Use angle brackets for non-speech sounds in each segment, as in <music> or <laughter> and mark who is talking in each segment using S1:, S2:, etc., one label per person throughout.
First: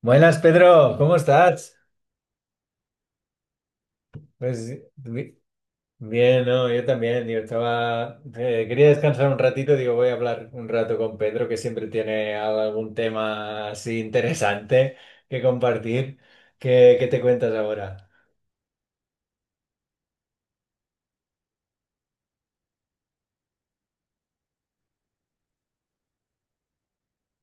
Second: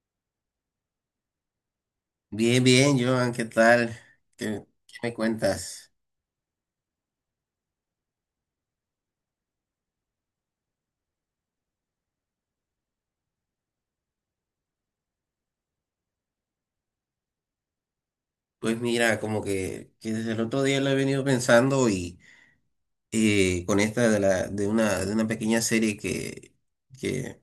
S1: Buenas, Pedro, ¿cómo estás?
S2: Bien, bien, Joan, ¿qué tal? ¿Qué,
S1: Pues
S2: qué me
S1: bi-
S2: cuentas?
S1: bien, no, yo también. Yo estaba. Quería descansar un ratito, digo, voy a hablar un rato con Pedro, que siempre tiene algún tema así interesante que compartir. ¿Qué te cuentas ahora?
S2: Pues mira, como que desde el otro día lo he venido pensando y con esta de una pequeña serie que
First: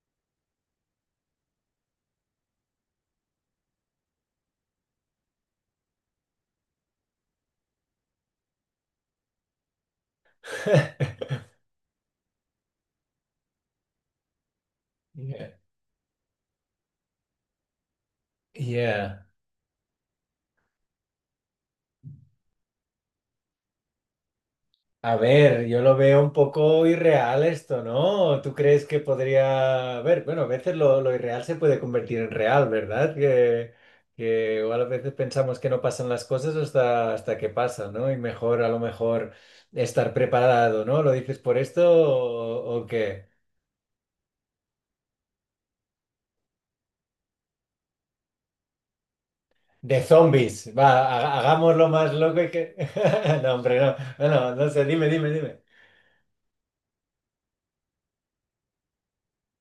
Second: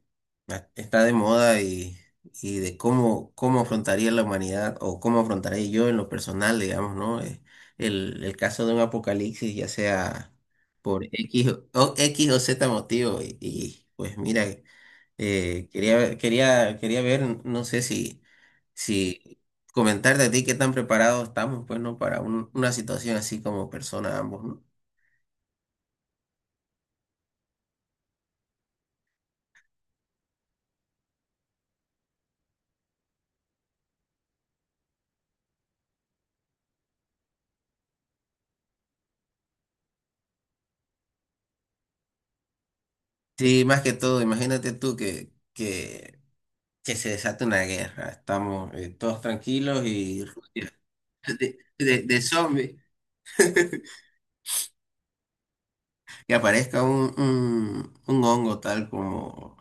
S2: está de moda y de cómo afrontaría la humanidad o cómo afrontaría yo en lo personal, digamos, ¿no? El caso de un apocalipsis, ya sea por
S1: <laughs>
S2: X o X o Z motivo y pues mira.
S1: Yeah.
S2: Quería ver, no sé si,
S1: Yeah.
S2: si comentarte a ti qué tan preparados estamos, pues, ¿no? Para una situación así como persona ambos, ¿no?
S1: A ver, yo lo veo un poco irreal esto, ¿no? ¿Tú crees que podría... A ver, bueno, a veces lo irreal se puede convertir en real, ¿verdad? Que igual a veces pensamos que no pasan las cosas hasta que pasan, ¿no? Y mejor a lo mejor estar preparado, ¿no? ¿Lo dices por esto o qué?
S2: Sí, más que todo, imagínate tú que se desata una guerra. Estamos todos tranquilos
S1: De
S2: y
S1: zombies, va,
S2: <laughs> de,
S1: hagámoslo
S2: de,
S1: más
S2: de
S1: loco y que...
S2: zombies.
S1: <laughs> No, hombre, no, no, no no sé, dime.
S2: Que aparezca un hongo tal como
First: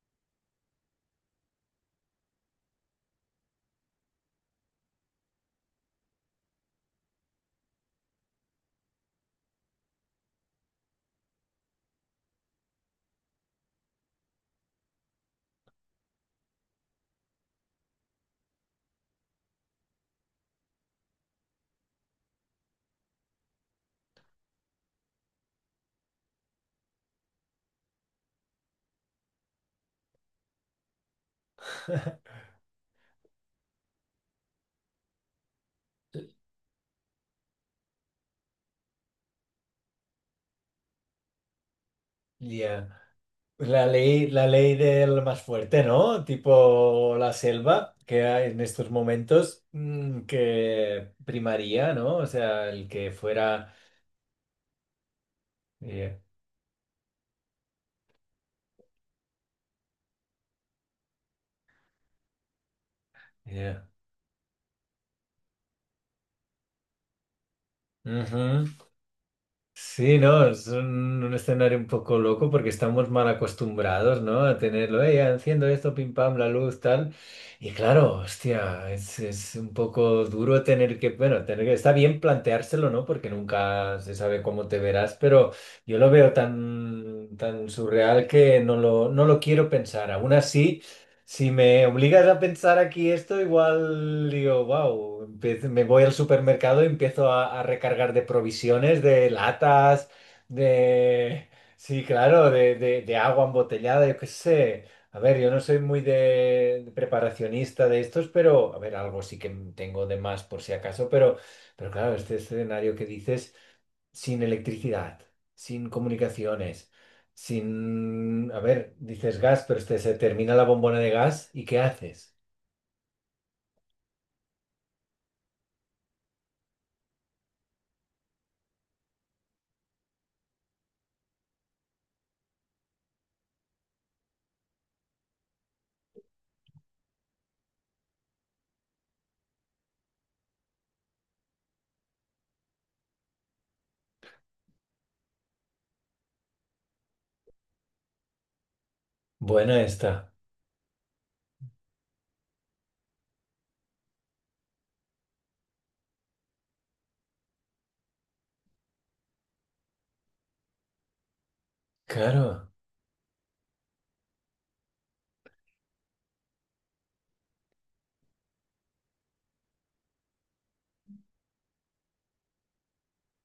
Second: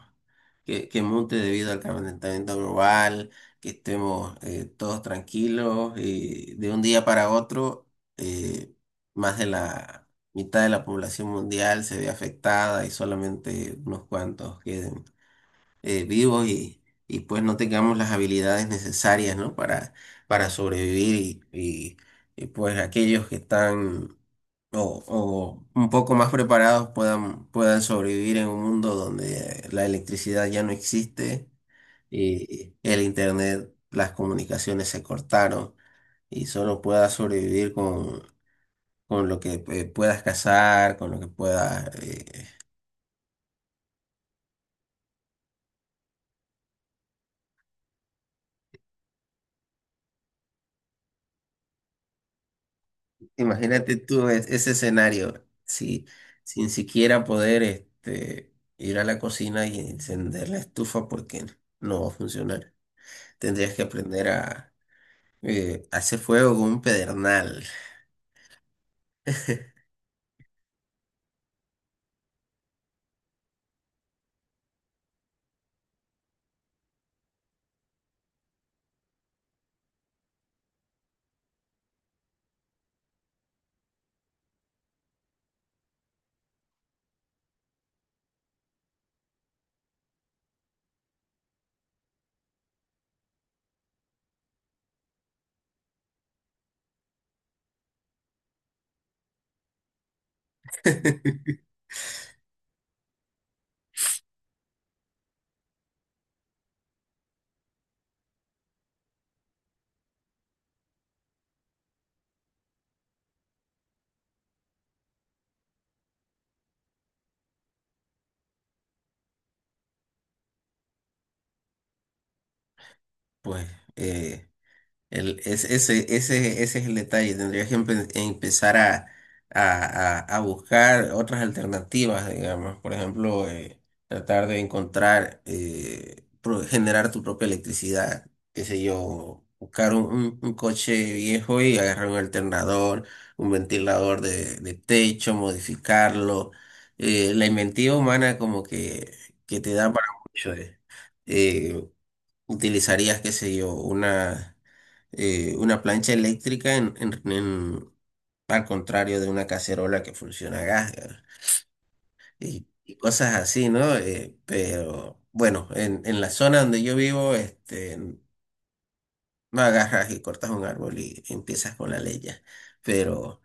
S2: que monte debido al calentamiento global, que estemos todos tranquilos y de un día para otro eh, más de la mitad de la población mundial se ve afectada y solamente unos cuantos queden vivos y pues no tengamos las habilidades necesarias, ¿no? Para sobrevivir y pues aquellos que están o un poco más preparados puedan sobrevivir en un mundo donde la electricidad ya no existe
S1: <laughs>
S2: y el internet, las comunicaciones se cortaron y solo puedas sobrevivir con lo que puedas cazar, con lo que puedas...
S1: Ya. Pues la ley del más fuerte, ¿no? Tipo la selva, que hay en estos momentos que primaría, ¿no? O sea, el que fuera...
S2: imagínate tú ese escenario, si,
S1: Yeah,
S2: sin siquiera poder este, ir a la cocina y encender la estufa porque no va a funcionar. Tendrías
S1: yeah.
S2: que aprender a hace fuego con un pedernal.
S1: Ujú. Sí, no, es un escenario un poco loco porque estamos mal acostumbrados, ¿no? A tenerlo, enciendo esto, pim pam, la luz, tal. Y claro, hostia, es un poco duro tener que, bueno, tener que, está bien planteárselo, ¿no? Porque nunca se sabe cómo te verás, pero yo lo veo tan surreal que no lo quiero pensar. Aún así. Si me obligas a pensar aquí esto, igual digo, wow, me voy al supermercado y empiezo a recargar de provisiones, de latas, de...
S2: <laughs>
S1: Sí, claro, de agua embotellada, yo qué sé. A ver, yo no soy muy de preparacionista de estos, pero, a ver, algo sí que tengo de más por si acaso, pero claro, este escenario que dices sin electricidad, sin comunicaciones, sin... A ver, dices gas, pero este, se termina la bombona de gas y ¿qué haces?
S2: Pues eh, El, es- ese es el detalle. Tendrías que empezar a, a buscar otras alternativas, digamos. Por ejemplo, tratar de encontrar, generar tu propia electricidad. Qué sé yo, buscar un, un coche viejo y agarrar un alternador, un ventilador de techo, modificarlo. La inventiva humana como que te
S1: Buena
S2: da para
S1: esta.
S2: mucho. Eh, utilizarías, qué sé yo, una plancha eléctrica en, al contrario de una cacerola que funciona a gas, ¿verdad? Y,
S1: Claro.
S2: y cosas así, ¿no? Pero bueno, en la zona donde yo vivo, este, no agarras y cortas un árbol y empiezas con la leña, pero...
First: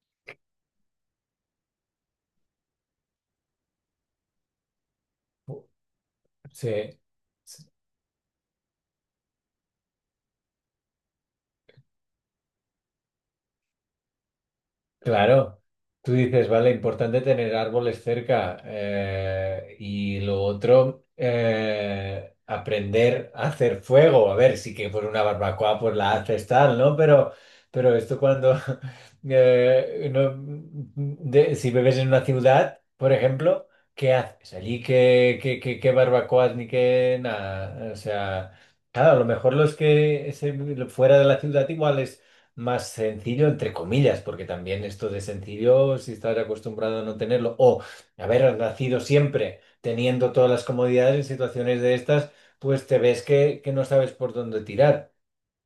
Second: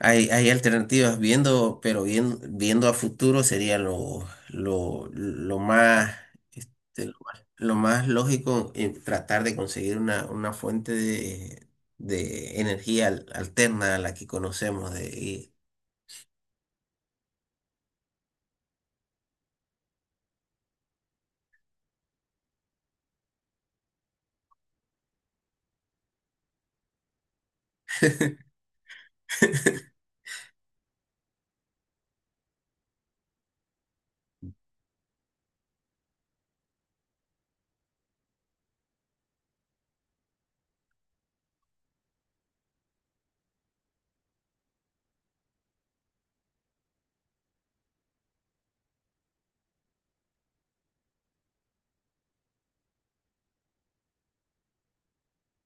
S2: Hay alternativas viendo, pero bien, viendo a futuro sería lo más,
S1: Sí.
S2: este, lo más lógico en tratar de conseguir una fuente de energía alterna a la que conocemos.
S1: Claro, tú dices, vale, importante tener árboles cerca y lo otro, aprender a hacer fuego. A ver, sí que por una barbacoa pues la haces tal, ¿no? Pero esto cuando, <laughs> si bebes en una ciudad, por ejemplo, ¿qué haces? Allí qué barbacoas ni qué nada. O sea, claro, a lo mejor fuera de la ciudad igual más sencillo, entre comillas, porque también esto de sencillo, si estás acostumbrado a no tenerlo, o haber nacido siempre teniendo todas las comodidades en situaciones de estas, pues te ves que no sabes por dónde tirar.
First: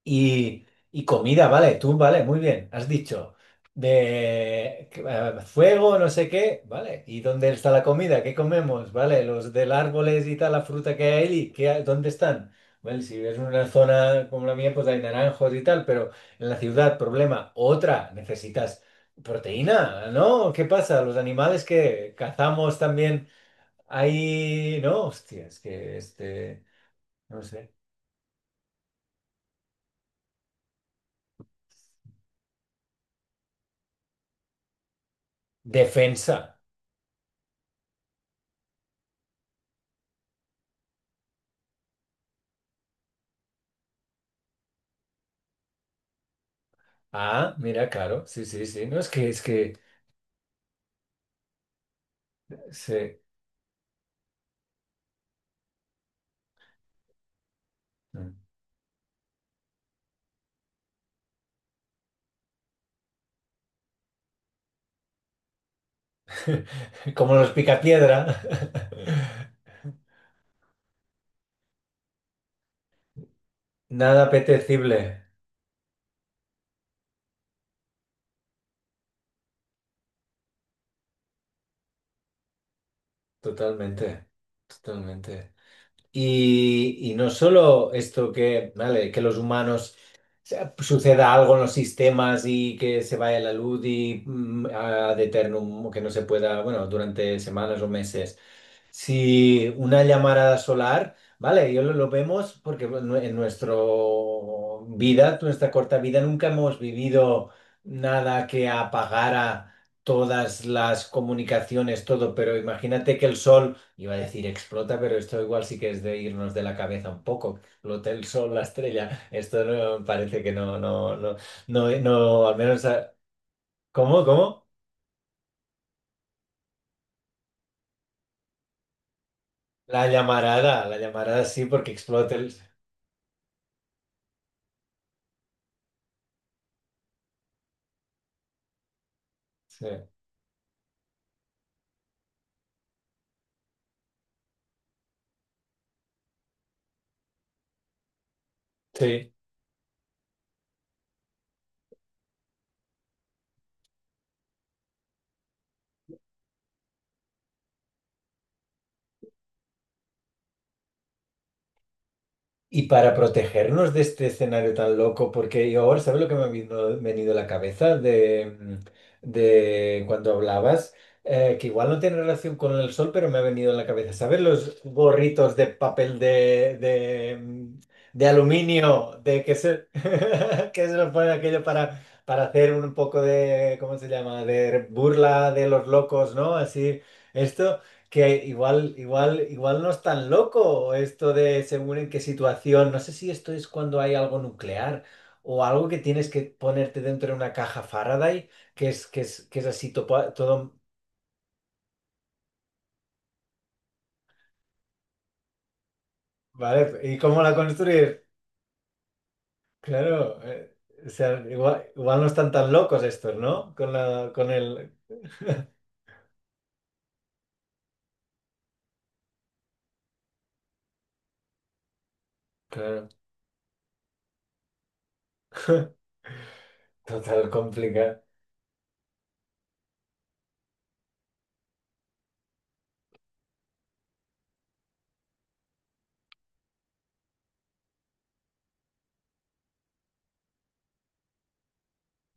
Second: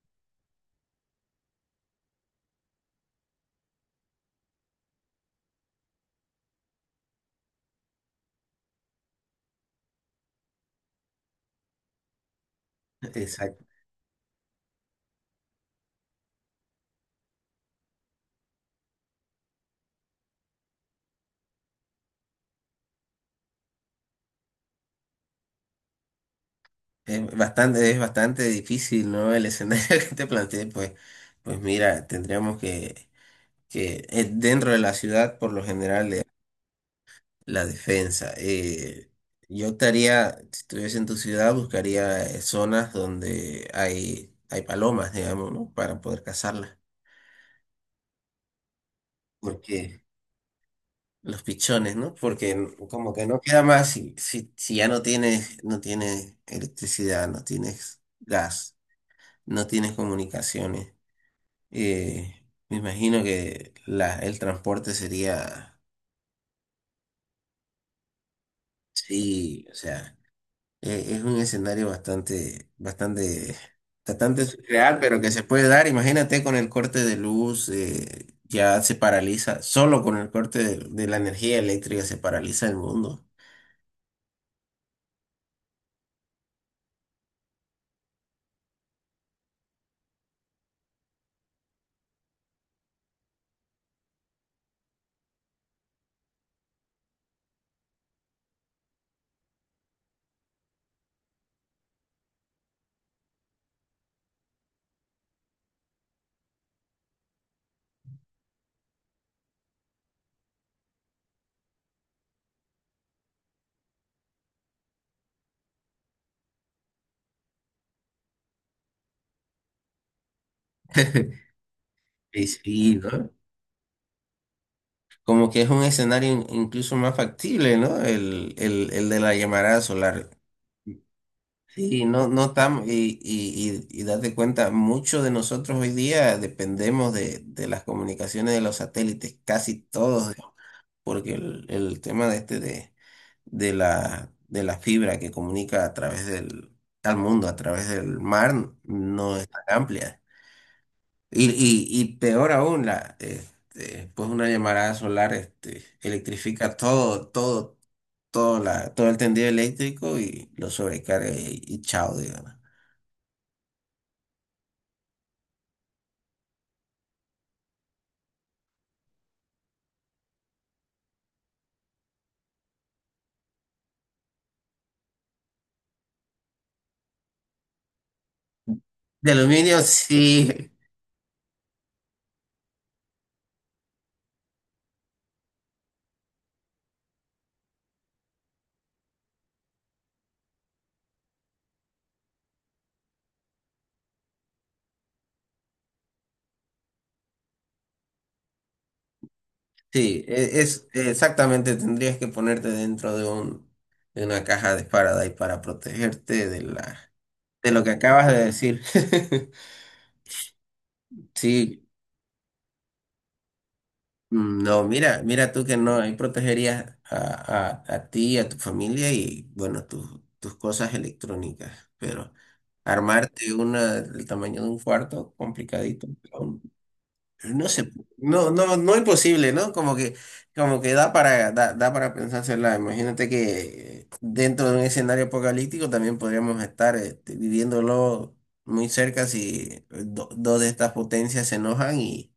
S1: Y, y comida, vale, tú, vale, muy bien, has dicho. De que, fuego, no sé qué, vale. ¿Y dónde está la comida? ¿Qué comemos? Vale, los del árboles y tal, la fruta que hay ahí, dónde están? Vale, si es
S2: Exacto.
S1: una zona como la mía, pues hay naranjos y tal, pero en la ciudad, problema, otra, necesitas proteína, ¿no? ¿Qué pasa? Los animales que cazamos también, hay, no, hostias, que este, no sé,
S2: Es bastante difícil, ¿no? El escenario <laughs> que te planteé, pues, pues mira, tendríamos que dentro de la ciudad, por lo general,
S1: defensa.
S2: la defensa. Yo estaría, si estuviese en tu ciudad, buscaría zonas donde hay palomas, digamos, ¿no? Para poder cazarlas.
S1: Ah, mira, claro, sí, sí, sí. No, es que
S2: Porque los pichones, ¿no? Porque como
S1: sí.
S2: que no queda más si, si, si ya no tienes, no tienes electricidad, no tienes gas, no tienes comunicaciones. eh, me imagino que la, el transporte sería,
S1: <laughs> Como los picapiedra. <laughs>
S2: sí, o sea. Es un escenario bastante, bastante,
S1: Nada
S2: bastante
S1: apetecible.
S2: surreal, pero que se puede dar. Imagínate con el corte de luz, ya se paraliza, solo con el corte de la energía eléctrica se paraliza el mundo.
S1: Totalmente, totalmente. Y no solo esto que, vale, que los humanos o sea, suceda algo en los sistemas y que se vaya la luz y ad eternum, que no se pueda, bueno, durante semanas o meses. Si una llamarada solar, vale, yo lo vemos porque bueno, en nuestra vida, nuestra corta vida, nunca hemos vivido nada que apagara todas las comunicaciones, todo, pero imagínate que el sol, iba a decir explota, pero esto igual sí que es de irnos de la cabeza un poco, explota el sol, la estrella, esto no, parece que no, no, no,
S2: <laughs>
S1: no,
S2: Y
S1: no, al menos,
S2: sí,
S1: ah,
S2: ¿no?
S1: ¿cómo, cómo?
S2: Como que es un escenario incluso más factible, ¿no? El de la llamarada
S1: La
S2: solar.
S1: llamarada, la llamarada sí, porque
S2: Sí, no,
S1: explota
S2: no
S1: el...
S2: estamos, y date cuenta, muchos de nosotros hoy día dependemos de las comunicaciones de los satélites, casi
S1: Sí.
S2: todos. Porque el tema de este de de la fibra que comunica a través del, al mundo, a través del mar,
S1: Sí.
S2: no es tan amplia. Y peor aún, la, este, pues una llamarada solar este, electrifica todo, todo, todo, la, todo el tendido eléctrico y lo sobrecarga y chao, digamos.
S1: Y para protegernos de este escenario tan loco, porque yo ahora, ¿sabes lo que me ha venido a la cabeza de cuando hablabas? Que igual no tiene relación con el sol, pero me ha venido a la cabeza. ¿Sabes los gorritos de papel de aluminio
S2: De
S1: de que
S2: aluminio,
S1: se,
S2: sí,
S1: <laughs> que se lo pone aquello para hacer un poco de, ¿cómo se llama? De burla de los locos, ¿no? Así, esto que igual no es tan loco esto de según en qué situación. No sé si esto es cuando hay algo nuclear o algo que tienes que ponerte dentro de una caja Faraday, que es así
S2: sí,
S1: todo.
S2: es exactamente, tendrías que ponerte dentro de un, de una caja de Faraday para protegerte de la
S1: ¿Vale? ¿Y cómo la
S2: de lo que
S1: construir?
S2: acabas de decir. <laughs>
S1: Claro. O sea,
S2: Sí,
S1: igual no están tan locos estos, ¿no? Con la, con
S2: mm, no,
S1: el.
S2: mira, mira tú que no, ahí protegerías a ti, a tu familia y bueno, tus tus cosas electrónicas, pero
S1: Claro.
S2: armarte una del tamaño de un cuarto, complicadito.
S1: <laughs> Total
S2: No sé,
S1: complicado.
S2: no, no, no imposible, ¿no? Como que da para, da para pensársela. Imagínate que dentro de un escenario apocalíptico también podríamos estar este, viviéndolo muy cerca si dos de estas potencias se enojan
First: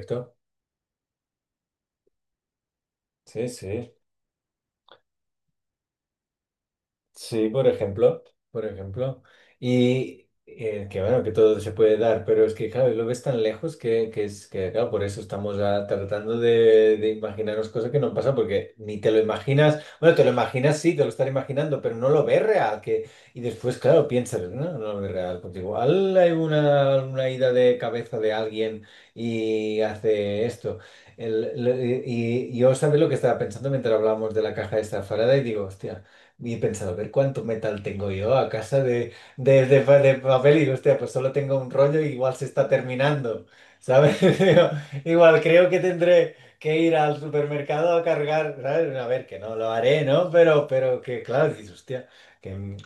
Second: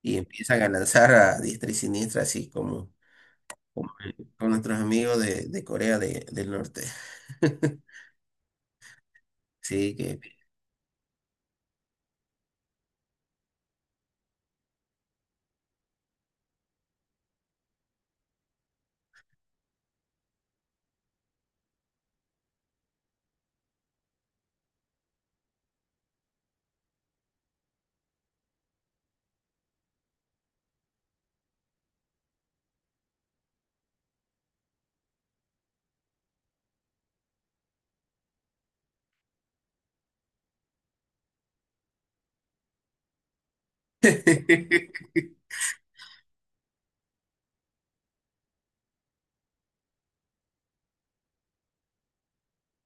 S2: y empiezan a lanzar a diestra y siniestra, así como,
S1: Sí, sí.
S2: como con nuestros amigos de Corea del Norte.
S1: Sí, por
S2: <laughs>
S1: ejemplo, por ejemplo.
S2: Sí, que...
S1: Y que bueno, que todo se puede dar, pero es que claro, lo ves tan lejos que es que claro, por eso estamos tratando de imaginarnos cosas que no pasan porque ni te lo imaginas, bueno, te lo imaginas, sí, te lo estás imaginando, pero no lo ves real, que, y después, claro, piensas, no, no lo ves real, pues igual hay una ida de cabeza de alguien y hace esto. Y yo, ¿sabes lo que estaba pensando mientras hablábamos de la caja esta de Faraday? Digo, hostia. Y he pensado, a ver cuánto metal tengo yo a casa de papel. Y digo, hostia, pues solo tengo un rollo y igual se está terminando, ¿sabes? <laughs> Digo,
S2: <laughs>
S1: igual creo que tendré que ir al supermercado a cargar, ¿sabes? A ver, que no lo haré, ¿no? Pero que, claro, dices, hostia, que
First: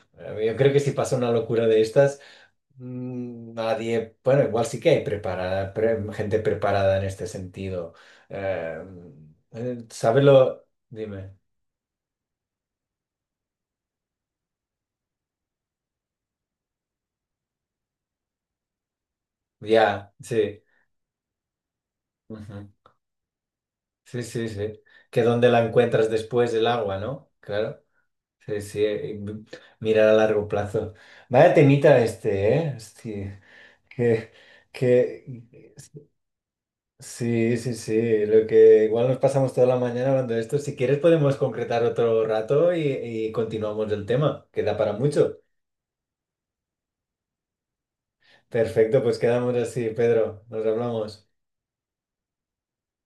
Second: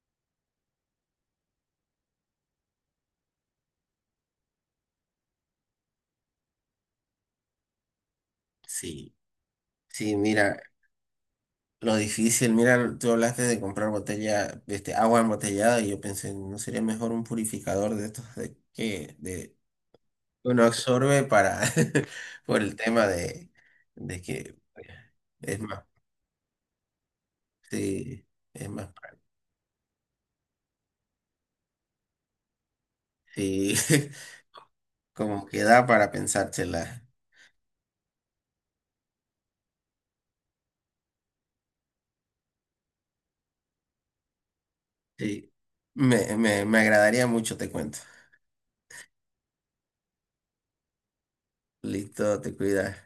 S1: yo creo que si pasa una locura de estas, nadie, bueno, igual sí que hay preparada, gente preparada en este sentido. Eh,
S2: Sí, sí,
S1: ¿Sabes
S2: mira.
S1: lo? Dime.
S2: Lo difícil, mira, tú hablaste de comprar botella, este, agua embotellada y yo pensé, ¿no sería mejor un purificador de estos de que de
S1: Ya, sí.
S2: uno absorbe para <laughs> por
S1: Ujú.
S2: el tema
S1: Sí,
S2: de
S1: sí,
S2: que
S1: sí. Que dónde
S2: es
S1: la
S2: más,
S1: encuentras después del agua, ¿no? Claro.
S2: sí,
S1: Sí,
S2: es
S1: sí.
S2: más,
S1: Mirar a largo plazo. Vaya temita este, ¿eh? Hostia,
S2: sí,
S1: que,
S2: <laughs> como que
S1: que...
S2: da para pensársela.
S1: Sí, sí, sí. Lo que igual nos pasamos toda la mañana hablando de esto. Si quieres podemos concretar otro rato y continuamos el tema. Queda para mucho.
S2: Sí, me agradaría mucho, te cuento.
S1: Perfecto, pues quedamos así, Pedro. Nos hablamos.
S2: Listo, te cuidas.